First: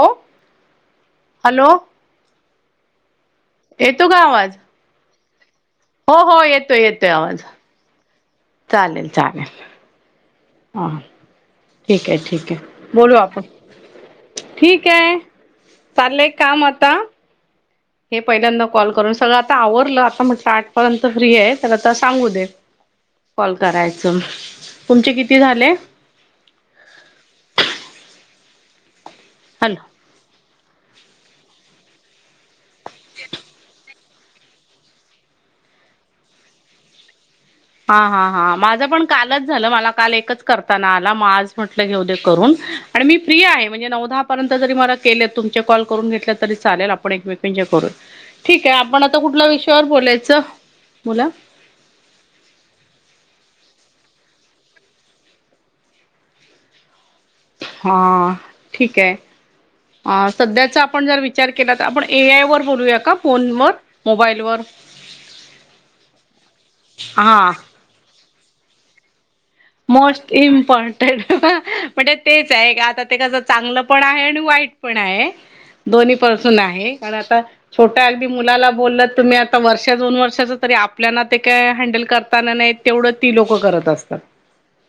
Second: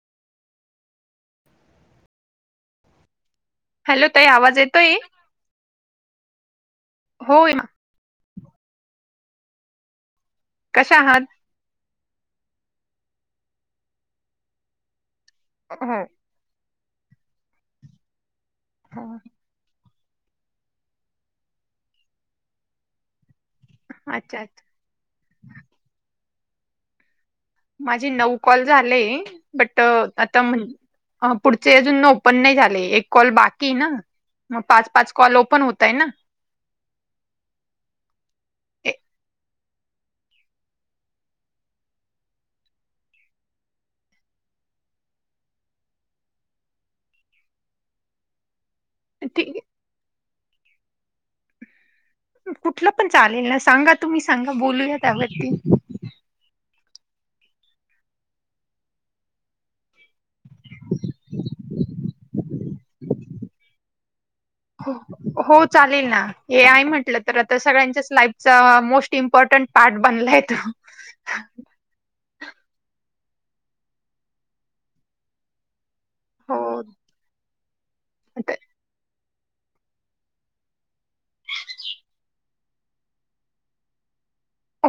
आई... hello. येतो hello का ताई आवाज येतोय. हो हो येतोय येतोय आवाज. हो हेमा चालेल. चालेल. हा कशा आहात? ठीक आहे. ठीक आहे. बोलू आपण ठीक आहे. हो चाललंय काम आता हे पहिल्यांदा कॉल करून हो. सगळं आता आवरलं. म्हटलं आठपर्यंत फ्री आहे त्याला तर सांगू दे. कॉल करायचं. अच्छा अच्छा तुमचे किती झाले? माझे नऊ कॉल झालेय. बट हॅलो आता म्हण पुढचे अजून ओपन नाही झाले. एक कॉल बाकी ना. मग पाच पाच कॉल ओपन होतय ना. हा. हा. हा. माझ ए- पण कालच झाल मला काल एकच करता नाय आला. मग आज म्हटल घेऊ ते करून. आणि मी फ्री आहे म्हणजे नऊ दहा आता जरी मला केलेत तुमचे कॉल करून घेतले तरी चालेल आपण एक मेकांचे करूया. ठिक आपण आता कुठल्या ठीक आहे. विषयावर बोलायचं. बोला. कुठलं पण चालेल ना. सांगा तुम्ही सांगा. बोलूया त्यावरती. हा ठीक आहे. हा सध्याचा आपण जरा विचार केला. तर आपण ए. आय. वर बोलूया का फोनवर मोबाईलवर. हो हो चालेल ना. हे म्हटलं तर हा आता सगळ्यांच्याच लाईफचा मोस्ट इम मोस्ट इमपॉ्रटंट म्हनजे. तेच आहे का. आता ते कसं चांगलं पण आहे. आणि वाईट पण आहे. दोन्ही पासून आहे. हो कारण आता छोट्या अगदी मुलाला बोलल तुम्ही आ आता वर्ष दोन वर्षाच तरी आपल्याना ते काय. हँडल करताना नाही तेवढं ती लोक करत असतात.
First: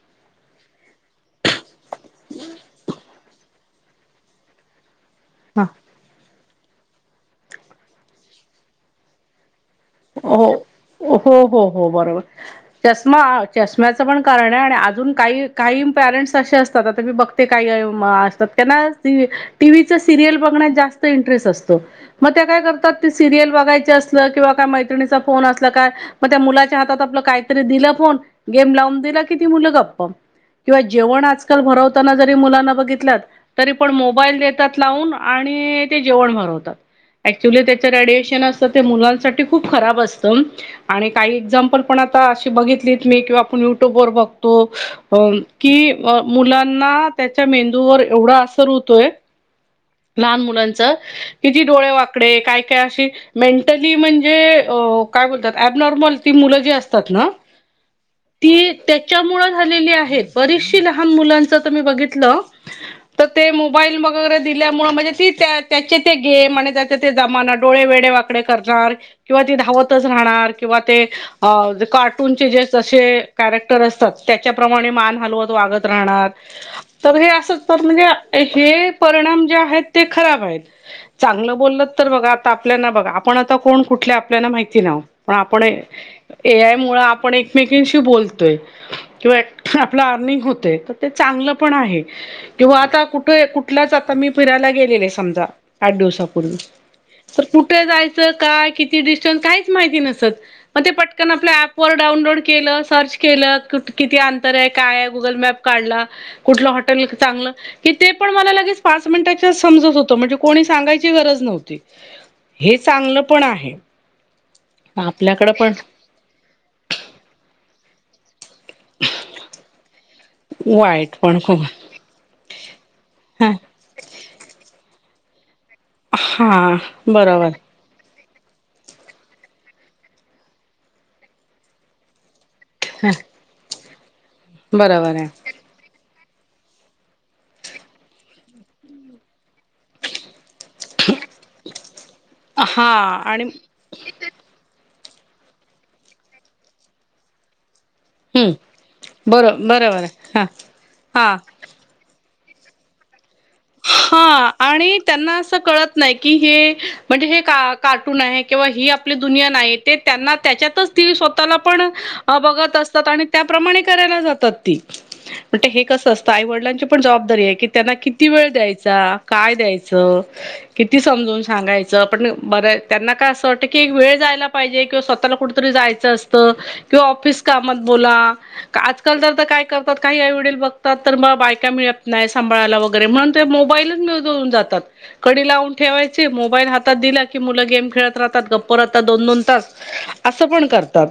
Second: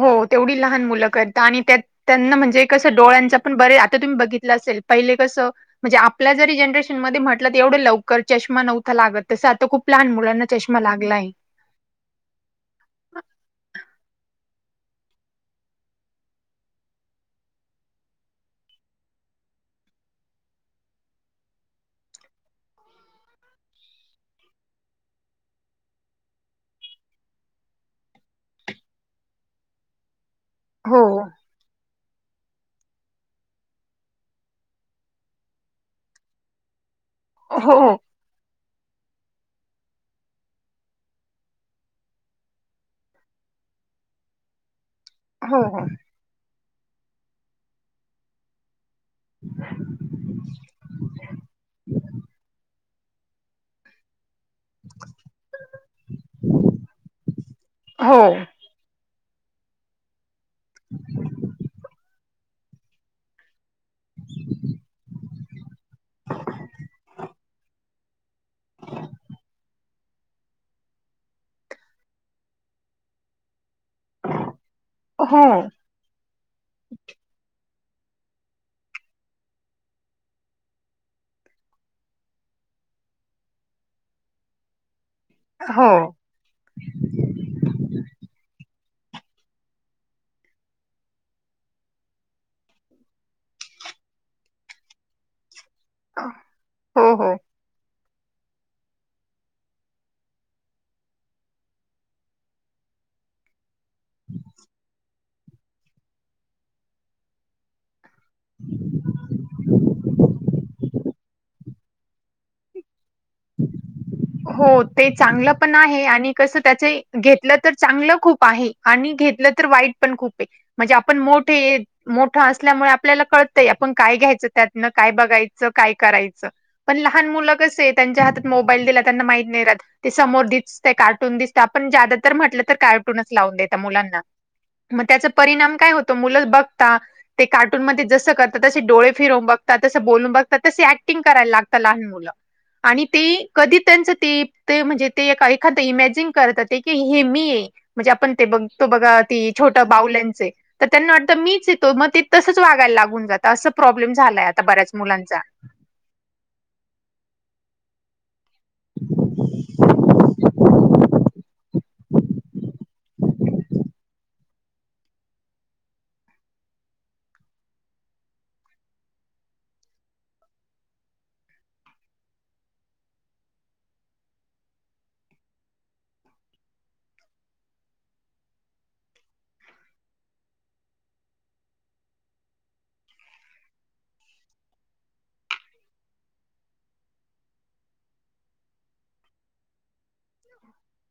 हो तेवढी लहान मुलं करतात. आणि त्यांना म्हणजे कसं डोळ्यांचा पण बरे आता तुम्ही बघितलं असेल. पहिले कसं हा म्हणजे आपल्या जरी जनरेशनमध्ये म्हटलं तर एवढं लवकर चष्मा नव्हता लागत तसं आता खूप लहान मुलांना हो चष्मा लागलाय. हो हो हो बरोबर चष्मा चष्म्याचं पण कारण कारण अजून काही काही पॅरेंट्स असे असतात आता मी बघते काही [unintelligible] असतात त्यांना ती टीव्हीचं सिरियल बघण्यात जास्त इंटरेस्ट असतो. मग ते काय करतात ती सिरियल बघायचे असलं किंवा का मैत्रिणीचा फोन असला का म त्या मुलाच्या हातात आपलं काहीतरी दिल फोन गेम लावून दिलं की ती मु मुलं गप्प. किंवा हो जेवण आजकाल भरव त्यांना जरी मुलांना बघितलत तरी पण मोबाईल देतात लावून आणि ते जेवण भरवतात. ऍक्च्युली हो त्याच रेडिएशन असतं ते मुलांसा ते खूप खराब असत आणि काही एक्झामपल पण आता अशी बघितली मी किंवा आपण युट्यूब वर बघ तो हो हो कि मुलांना त्याच्या मेंदूवर एवढा असर हो ते लहान मुलांच किती डोळे वाकडे काय काय अशी मेंटली म्हण जे काय बोलतात ऍबनॉर्मल ती मुलं जी असतात ना हो [inaudible] ती त्या च्या मुळं झालेली आहेत. बरीचशी लहान मुलांच अता मी बघितलं. तर ते मोबाईल वगैरे दिल्यामुळ म्हणजे ती त्या त्याचे ते गेम आणि त्याचे ते जमाना डोळे वेडे वा कडे करणार. किंवा ती धावतच राहणार किंवा ते अ ज कार्टूनचे जे जसे कॅरेक्टर असतात त्याच्याप्रमाणे मान हलवत हो वागत राहनार तर हे अस तर म्हणजे हे परिणाम जे आहेत ते खराब आहेत. चांगलं बोलल तर बघा आता आप ल्यांना बघा आपण आता कोण कुठल्या आपल्याना माहिती नाव पण आपण हो ए आय मु आपण एकमेकीांशी बोलतोय. किंवा आपलं अर्निंग होते तर ते चांगलं पण आहे किंवा आता कुठ कुठल्या? ता मी फिरायला गेलेले समजा आठ दिवसापूर्वी हो हो. तर कुठे जायचं काय. मा प डो. क अर काय म काढ कु हटे च ते पण मला लगेच पाच मिनिटाच्या समजत होतं म्हणजे कोणी सांगाय गरज नव्हती. हे चांगलं पण आहे हो ते चांगलं पण आहे आणि कस त्या घेत. तर चांगलं खूप आणि घेत तर वाईट पण खूप म्हणजे वाईट आपण पण खूप मोठे मोठ असल्यामुळे आपल्याला ह क आप काय घ्यायच त्यातन काय बघायचं काय करायचं हा पण लहान बरोबर मुलं क मामो म्ह. कार्टूनच लाून द मुलांना मग बरोबर त्या आहे परिणाम काय हो. त मुलं बघता ते कार्टून मध्ये जस करतात तसे डोळे फिरवून बघता तस बोलून बघता. तस ऍक्टिंग करायला लागत लहान मुलं आणि ते कधी त्यांच ते ते म्हणजे ते ए एखाद इमॅजिन करतात ते की हे मी आहे. म्हणजे आपण ते हम्म बघतो बघा ती बरो छोट्या बरोबर आहे हा बाऊल्यांचे तर त्यांना वाटत हा. मीच येतो मग ते तसच वागायला लागून जातं. असं प्रॉब्लेम हा झालाय आता बऱ्याच आणि त्यांना मुलांचा असं कळत नाही की हे म्हणजे हे का? कार्ट आहे किंवा ह आपली दुनिया नाही ते त्यां त्याच्यातच त स्वतःला पण बघ. जातात आणि त्या प्रमाणे करायला जातात ती पण हे कसं असतं आई वडलांची पण जबाबदारी आहे त्यांना किती किती वेळ द्यायचा काय द्यायचं किती समजून सांगायचं पण बर त्यांना का अस वाटत कि वेळ जायला पाहिजे किंवा स्वतःला कुठेतरी जायचं असतं किंवा ऑफिस कामात बोला. तर आजकाल तर काय करतात काही आई वडील बघतात तर मग बायका मिळत नाही सांभाळायला वगैर. म्हणुन तर म्हणते मोबाईल मिळून जातात कडी लाऊन ठेवायची मोबाईल हातात दिला की मुल गेम खेळत राहतात, गप्प राहतात दोन दोन तास असं पण करतात.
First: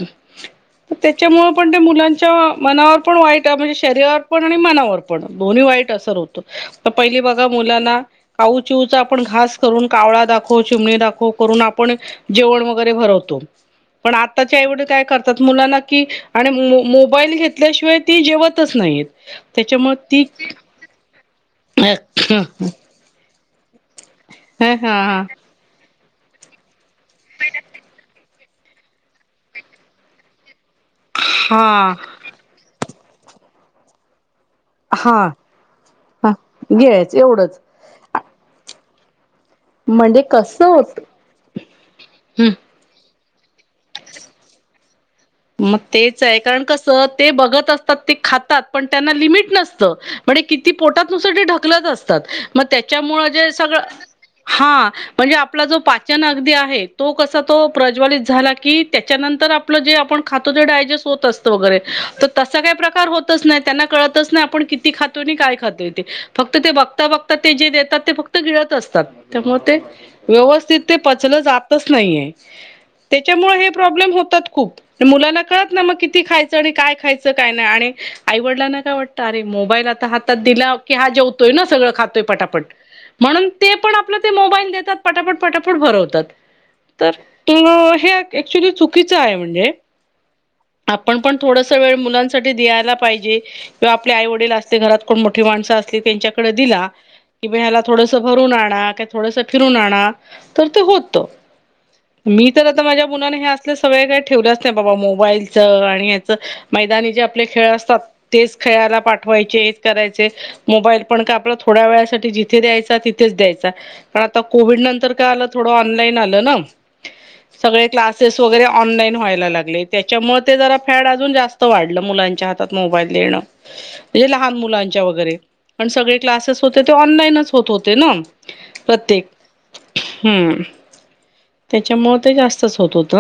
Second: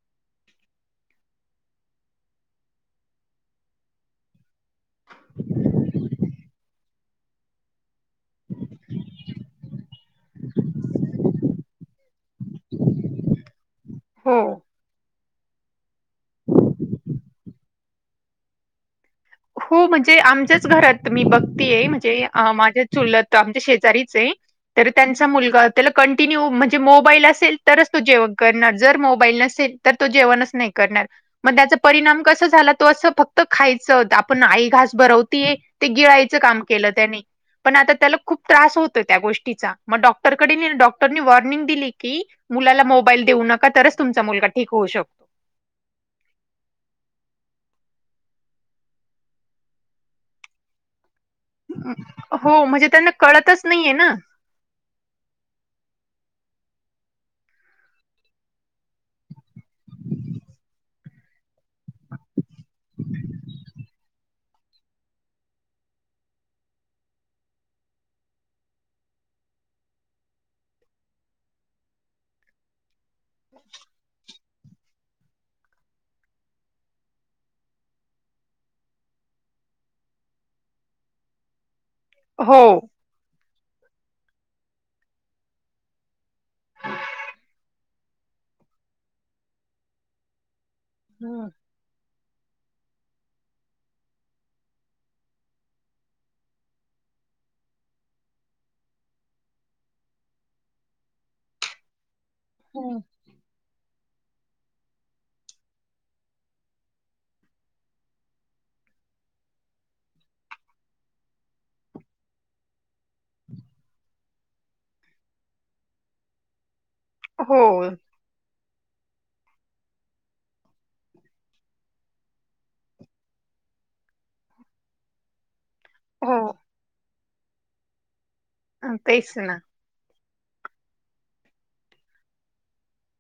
तर त्याच्यामुळे पण ते मुलांच्या मनावर पण वाईट आणि शरीरावर पण आणि मनावर पण दोन्ही वाईट असर होतो. तर पहिली बघा मुलांना काऊ चिऊचा आपण घास करून कावळा दाखव, चिमणी दाखव करून आपण जेवण वैगरे भरवतो पण हो आत्ताचे आई वडील काय करता. मुलांना कि आणि मो मोबाईल घेतल्याशिवाय ती जेवतच नाहीयेत. हो म्हणजे आमच्याच घरात मी बघतीये म्हणजे अं माझ्या चुलत आमच्या शेजारीच ये हा तर हा त्यांचा मुलगा त्याला कंटिन्यू म्हणजे मोबाईल असेल तरच तो जेवण करणार जर मोबाईल नसेल तर तो जेवणच नाही. करणार मग त्याचा हा परिणाम कसा झाला तो फक्त खायच. पण आई घास हा भरवतीये ते हा गिळायचं काम केलं घ्यायच त्याने एवढंच पण आता त्याला खूप त्रास होतो. त्या गोष्टीचा मग म्हणजे डॉक्टर कडे कसं नील होत डॉक्टर नि वॉर्निंग दिली की हम्म मुलाला मोब मोबाईल देऊ नका तरच तुमचा मुलगा ठीक होऊ शकतो. मग तेच आहे कारण कस ते बघत असतात ते खातात पण त्यांना लिमिट नसतं पण ते किती पोटात दुसरे ढकलत असतात म हो, म्हणजे त्यांना त्याच्यामुळे जे कळतच सगळ. नाहीये ना. हा म्हणजे आपला जो पाय दीप प्रज्वलन आहे तो कसा तो प्रज्वलित झाला की त्याच्यानंतर आपलं जे आपण खातो ते डायजेस्ट होत असत वैगेरे तर तसा काही प्रकार होतच नाही त्यांना काळातच नाही. आपण किती खातोय आणि काय खातोय ते फक्त ते बघता बघता ते जे देतात ते फक्त गिळत असतात. ते व्यवस्थित ते पचलं जातच नाहीये. त्याच्यामुळे हे प्रॉब्लेम होतात खूप. मुलांना कळत नाही मग किती खायचं आणि काय खायचं काय नाही आणि आईवडिलांना काय वाटतं अरे मोबाईल आ हातात दिला की हा जेवतोय ना सगळं खातोय पटापट हो. म्हणून ते पण आपलं ते मोबाईल देतात पटापट पटापट भरवतात. तर त अं हे ऍक्च्युली चुकीचं आहे म्हणजे आपण पण हं. थोडस वेळ मुलांसाठी दयाल दिला पाहिजे किंवा आपले आई-वडील असते घरात कोण मोठी माणसं असली त्यांच्याकडे दिला कि भ्याला थोडस भरून आणा का थोडसं फिरून आणा तर ते होत. मी तर आता माझ्या मुलाने हे असले सवयी काही. ठेवलंच नाही बाबा मोबाईल - च आणि याच मैदानी जे आपले खेळ असतात. तेच खेळायाला पाठवायचे हेच करायचे मोबाईल पण काय आपला थोड्या वेळासाठी जिथे द्यायचा. तिथेच द्यायचा. कारण आता कोविड नंतर कळाल थोड ऑनलाईन आलं ना, हो, सगळे क्लासेस वैगेरे ऑनलाईन व्हायला लागले ते त्याचा मुळे ते जरा फॅड आजुन जास्त वाढल. मुलांच्या हातात मोबाईल देणं, ते लहान मुलांच्या वैगरे पण सगळे हो क्लासेस होते ते. ऑनलाईनच होत होते ना. हा प्रत्येक तेच ना - हम्म त्याच्या मुळ ते जास्तच होत होत.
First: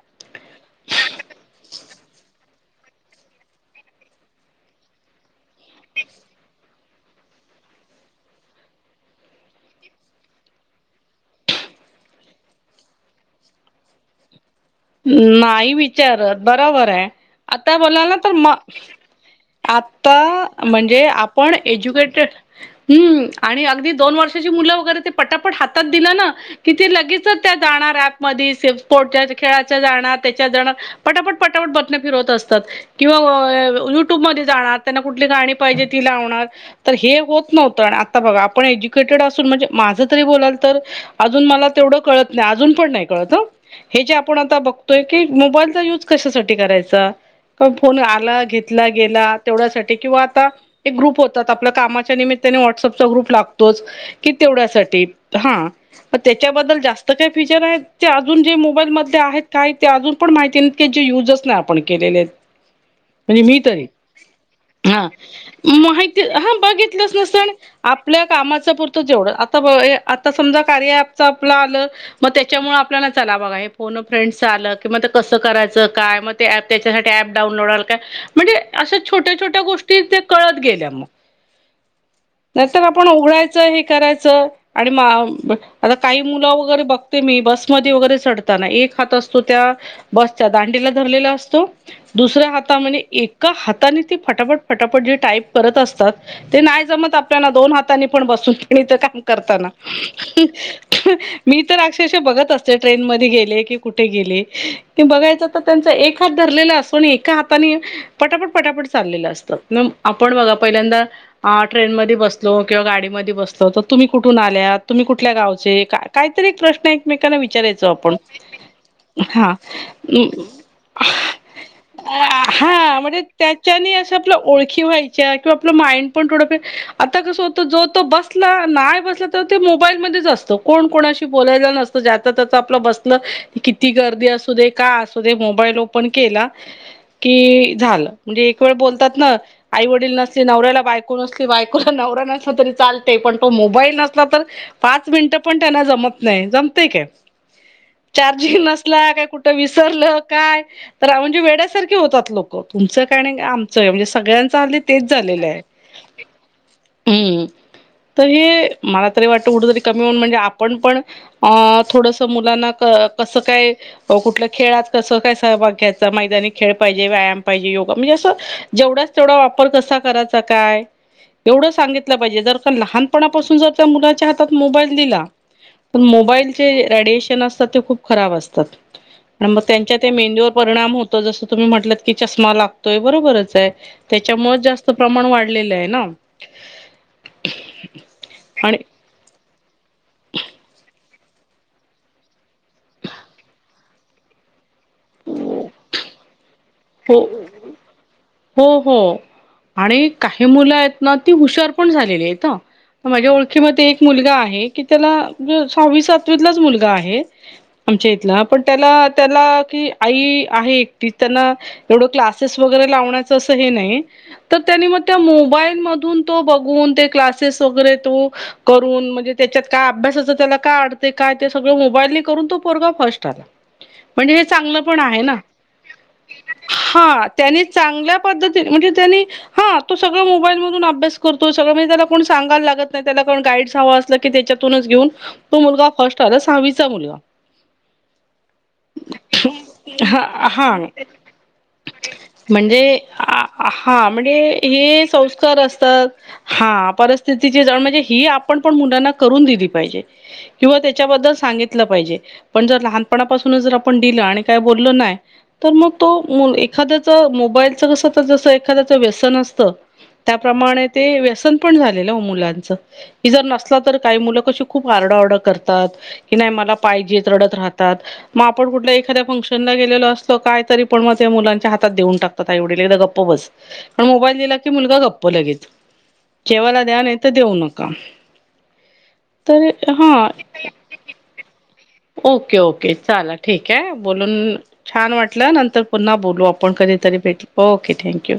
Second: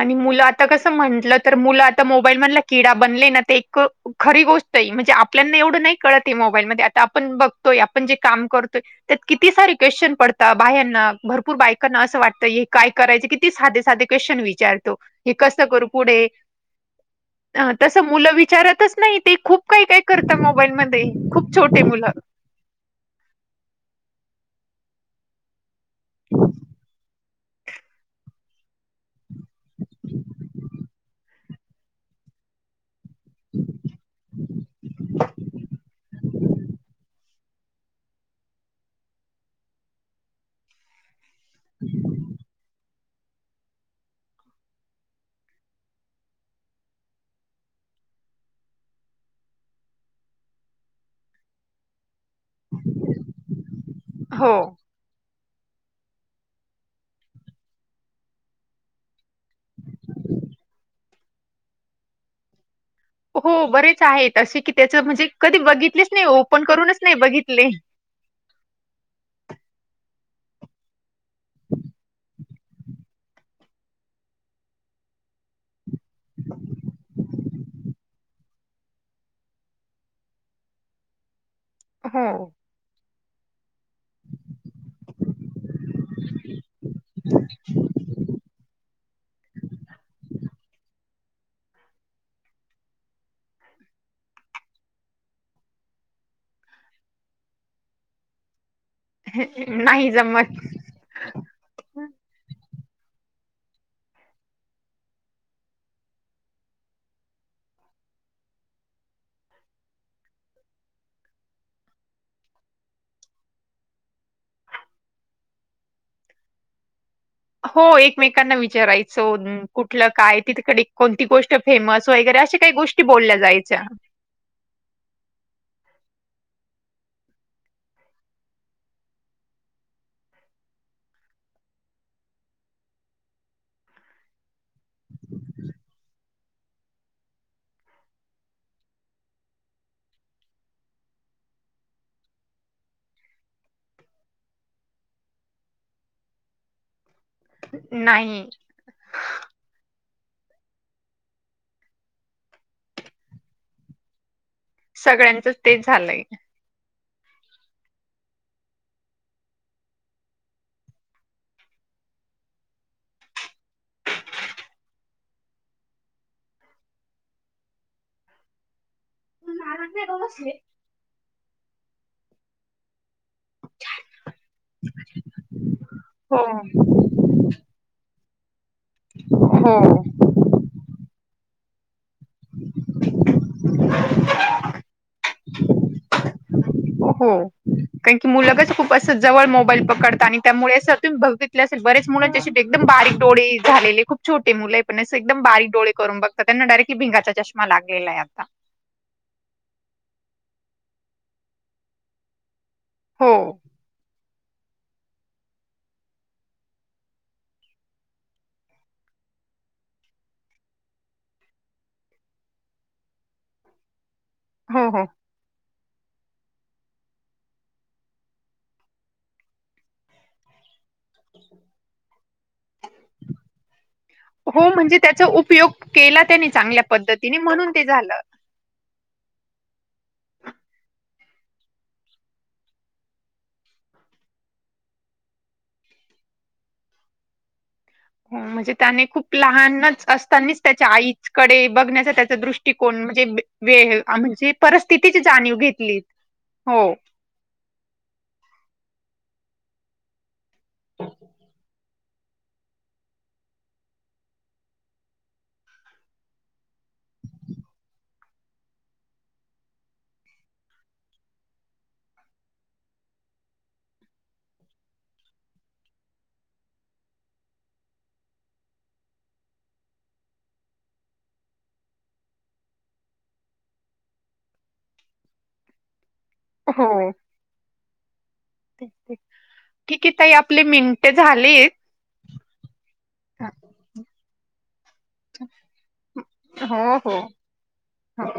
आणि मुलं आता कसं म्हंटलं तर. मुलं आता मोबाईल मधला किडा बनले ना ते. एक खरी गोष्ट - म्हणजे आपल्याना एवढं नाही कळत. ये मोबाईल आता आपण बघतोय. आपण जे काम करतोय. त्यात किती सार - क्वेश्चन पडतात. बाह्यांना भरपूर बायकांना. असं वाटतं हे काय करायच किती साधे-साध क्वेश्चन आहे. विचारतो हे कस नाही करू पुढे? विचारत बरोबर आहे. अ आता तसं बोलाल तर मुलं म विचारतच नाही. ते खूप काही-काही आता करता मोबाईल मध्ये म्हणजे खूप आपण छोटे मुलं. एज्युकेटेड हम्म आणि अगदी दोन वर्ष - आताची मुल वैगरे ते पटापट हातात दिला ना की ते लगेचच त्या जाणार ऍप मध्ये सेफमोडच्या खेळाच्या जाणार. त्याच्यात जाणार. पटापट-पटापट बटणं फिरवत असतात. किंवा युट्यूबमध्ये जाणार त्यांना कुठली गाणी पाहिजे ती लावणार तर हे हो. नव्हत आता बघा आपण एज्युकेटेड असून म्हणजे माझं तरी बोलाल तर. अजून मला तेवढं कळत नाही. अजून पण नाही कळत ह. जे आपण आता बघतोय की मोबाईलचा युज कशासाठी करायचा? फोन आला. घेतला गेला. तेवढ्यासाठी किंवा आता एक ग्रुप होतात आपल्या कामाच्या निमित्त- त्या व्हॉट्सअप चा ग्रुप लागतोच. की हो तेवढ्यासाठी. हा त्याच्याबद्दल जास्त काय फीचर आहे. ते अजून जे मोबाईलमध्ये आहेत. काय ते अजून पण माहिती जे युजस नाही आपण केलेले. म्हणजे हो मी तरी. बरेच आहेत असे की त्याच हा म्हणजे कधी बघितलेच माहिती नाही हा ओपन करूनच बघितलंच नाही नसत आणि बघितले आ - - पल्या कामाच पुरतं जेवढं आता बघा या आ आता समजा कार्या ॲपच आपल आलं, मग त्याच्यामुळे आपल्याला चला बघा हे. फोन अ फ्रेंड आलं कि, मग ते कसं करायचं काय? मग ते त्याच्यासाठी ॲप डाऊन लोड काय, म्हणजे अशा छोट्या छोट्या गोष्टी ते कळत गेल्या मग. हो नाहीतर आपण उघडायचं हे- करायच आणि म आ, आता काही मुलं वगैरे बघते मी, बसमध्ये वगैरे चढ एक हात असतो त्या बसच्या दांडीला धरलेला असतो, दुसऱ्या हाता मध्ये एक हातानी ते फटापट फटापट जे टाईप करत असतात ते नाही जमत आपल्याला, दोन हातानी पण बसून. तिथं काम करताना, नाही जमत [unintelligible] मी तर अक्षरशा बघत असते ट्रेन मध्ये. कुठे गेले की कुठे गेले, ते बघायच तर त्यांचा एक हात धरलेला असतो आणि एका हाताने- पटापट पटापट चाललेलं असतं, मग आपण बघा पहिल्यांदा आ ट्रेन मध्ये बसतो किंवा गाडीमध्ये बसलं तर तुम्ही कुठून आल्या? तुम्ही कुठल्या गावचे? काहीतरी एक प्रश्न एकमेकांना विचारयचो आपण. त्यांना विचारायच हा कुठल, काय तिकड कोणती गोष्ट फेमस वगैरे अस काही हा गोष्टी म्हणजे बोल्यात- - त्याच्याने असं आपल्या ओळखी व्हायच्या किंवा आपलं माइंड पण- - थोडाफार आता कसं होतंय. जो तो बसल नाय बसल तर तो मोबाईल मध्येच असतो. कोण कोणाशि- - बोलायला नसतो. ज्याच त्याच आपल बस न किती गर्दी असू दे. का असु दे मोबाईल ओपन केला कि झाल. म्हजे एक वेळ बोलतात ना आई वडील नसतील, नवऱ्याला बायको नसली, बायकोला नवरा नसला तरी चाल- - ते पण तो मोबाईल नसला तर पाच मिनिटं पण त्यांना जमत नाही. जमते काय? नाही चार्जिंग नसला. काय कुठं विसरलं? काय तर म्हणजे वेड्यासारखे होतात लोक तुमचं काय आमचं म्हणजे सगळ्यां हल्ली तेच झालेलं सगळ्यांचच आहे ते झालंय हम्म. तर हे मला तरी वाटत कुठ तरी कमी होऊन म्हणजे आपण पण अ थोडस मुलांना- कसं काय कुठलं खेळात कसं काय सहभाग घ्यायचा मैदानी खेळ पाहिजे व्यायाम पाहिजे. म्हणजे असं जेवढच. तेवढा वापर कसा करायचा काय एवढं सांगितल पाहिजे जर का लहान. लहानपणापासून जर मुलांच्या हातात मोबाईल दिला तर हो मोबाईलचे रेडिएशन ते खूप खराब असतात मग हो त्यांच्या मेंदूवर परिणाम होतो तसं तुम्ही म्हणलात- की चष्मा लागतोय बरोबरच आहे त्याच्यामुळे जास्त प्रमाण वाढलेलं आहे ना? हो कारण की मुलगच आणि खूप अस जवळ मोबाईल पकडत आणि- त्यामुळे असं तही बघितल्या असे बऱ्याच मुलांच्या एकदम बारीक डोळे झालेले खूप छोटे मुले आहेत. पण एकदम अस बारीक डोळे करून बघतात. त्यांना डायरेक्टली हो भिंगाचा चष्मा लागलेला आहे आता हो हो आणि काही मुलं आहेत. ती हुशार पण झालेली आहेत ह माझ्या हो ओळखीमध्ये एक मुलगा आहे? की त्याला तो सहावी सातवीतलाच मुलगा आहे आमच्या इथला त्याला याला. की आई आहे एकटीच त्यांना. एवढं क्लासेस वगैरे लावण्याचा अस हे नाही त्यांनी हो हो त्या मोबाईल मधून. बघून ते क्लासेस वगैरे तो करून म्हणजे त्यांच्यात अभ्यासाचं काय काय ते सगळ मोबाईल करून तो पोरगा फर्स्ट आला. म्हणजे हे हो चांगलं म्हणजे पण आहे त्याचा ना? उपयोग केला त्याने चांगल्या हा पद्धतीने त्याने म्हणून ते झालं चांगल्या पद्धतीने म्हणजे त्यांनी- हा तो सगळं मोबाईल मधून अभ्यास करतो सगळं म्हणजे त्याला कोण सांगाय लागत त्यालाण गाईड्स हवं असलं की ते- तिथूनच घेऊन तो मुलगा फर्स्ट आला, सहावीचा मुलगा. हं, म्हणजे त्याने खूप लहानच हा असतानाच हा त्याच्या आईच कडे बघण्याचा त्याचा दृष्टिकोन म्हणजे आ वेळ हा म्हणजे हे परिस्थितीची जाणीव संस्कार घेतली. असतात हो हा परिस्थितीचीच जाणीव म्हणजे ही आपण पण मुलांना करून दिली पाहिजे, किंवा त्याच्याबद्दल सांगितलं पाहिजे. पण जर लहानपणापासून जर आपण पण दिलं आणि काही बोलल नाही, तर मग तो मो एखाद्याच मोबाईलच कस तर जसं एखाद्याच व्यसन असतं, त्याप्रमाणे ते व्यसन पण झालेलं मुलांच. हि जर नसला तर काही मुलं कशी खूप आरड डा-ओरडा करत राहतात. की नाही मला पाहिजेच. रडत राहतात. म आपण कुठल्या एखाद्या फंक्शन ला गेलेलं असतो काय तरी पण मग त्या मुलांच्या हातात देऊन टाकतात. आई वडील एकदा गप्प बस. पण. मोबाईल दिला की मुलग गप्प लगेच. जेवायला द्या नाही-तर देऊ नका. तर ठीके हा ताई आपली मिनिटे झालीत. Okay okay. चालल ठीक आहे, बोलून छान वाटलं. नंतर पुन्हा बोलू आपण कधी हो हो तरी भेट, ओके हो. थँक्यू.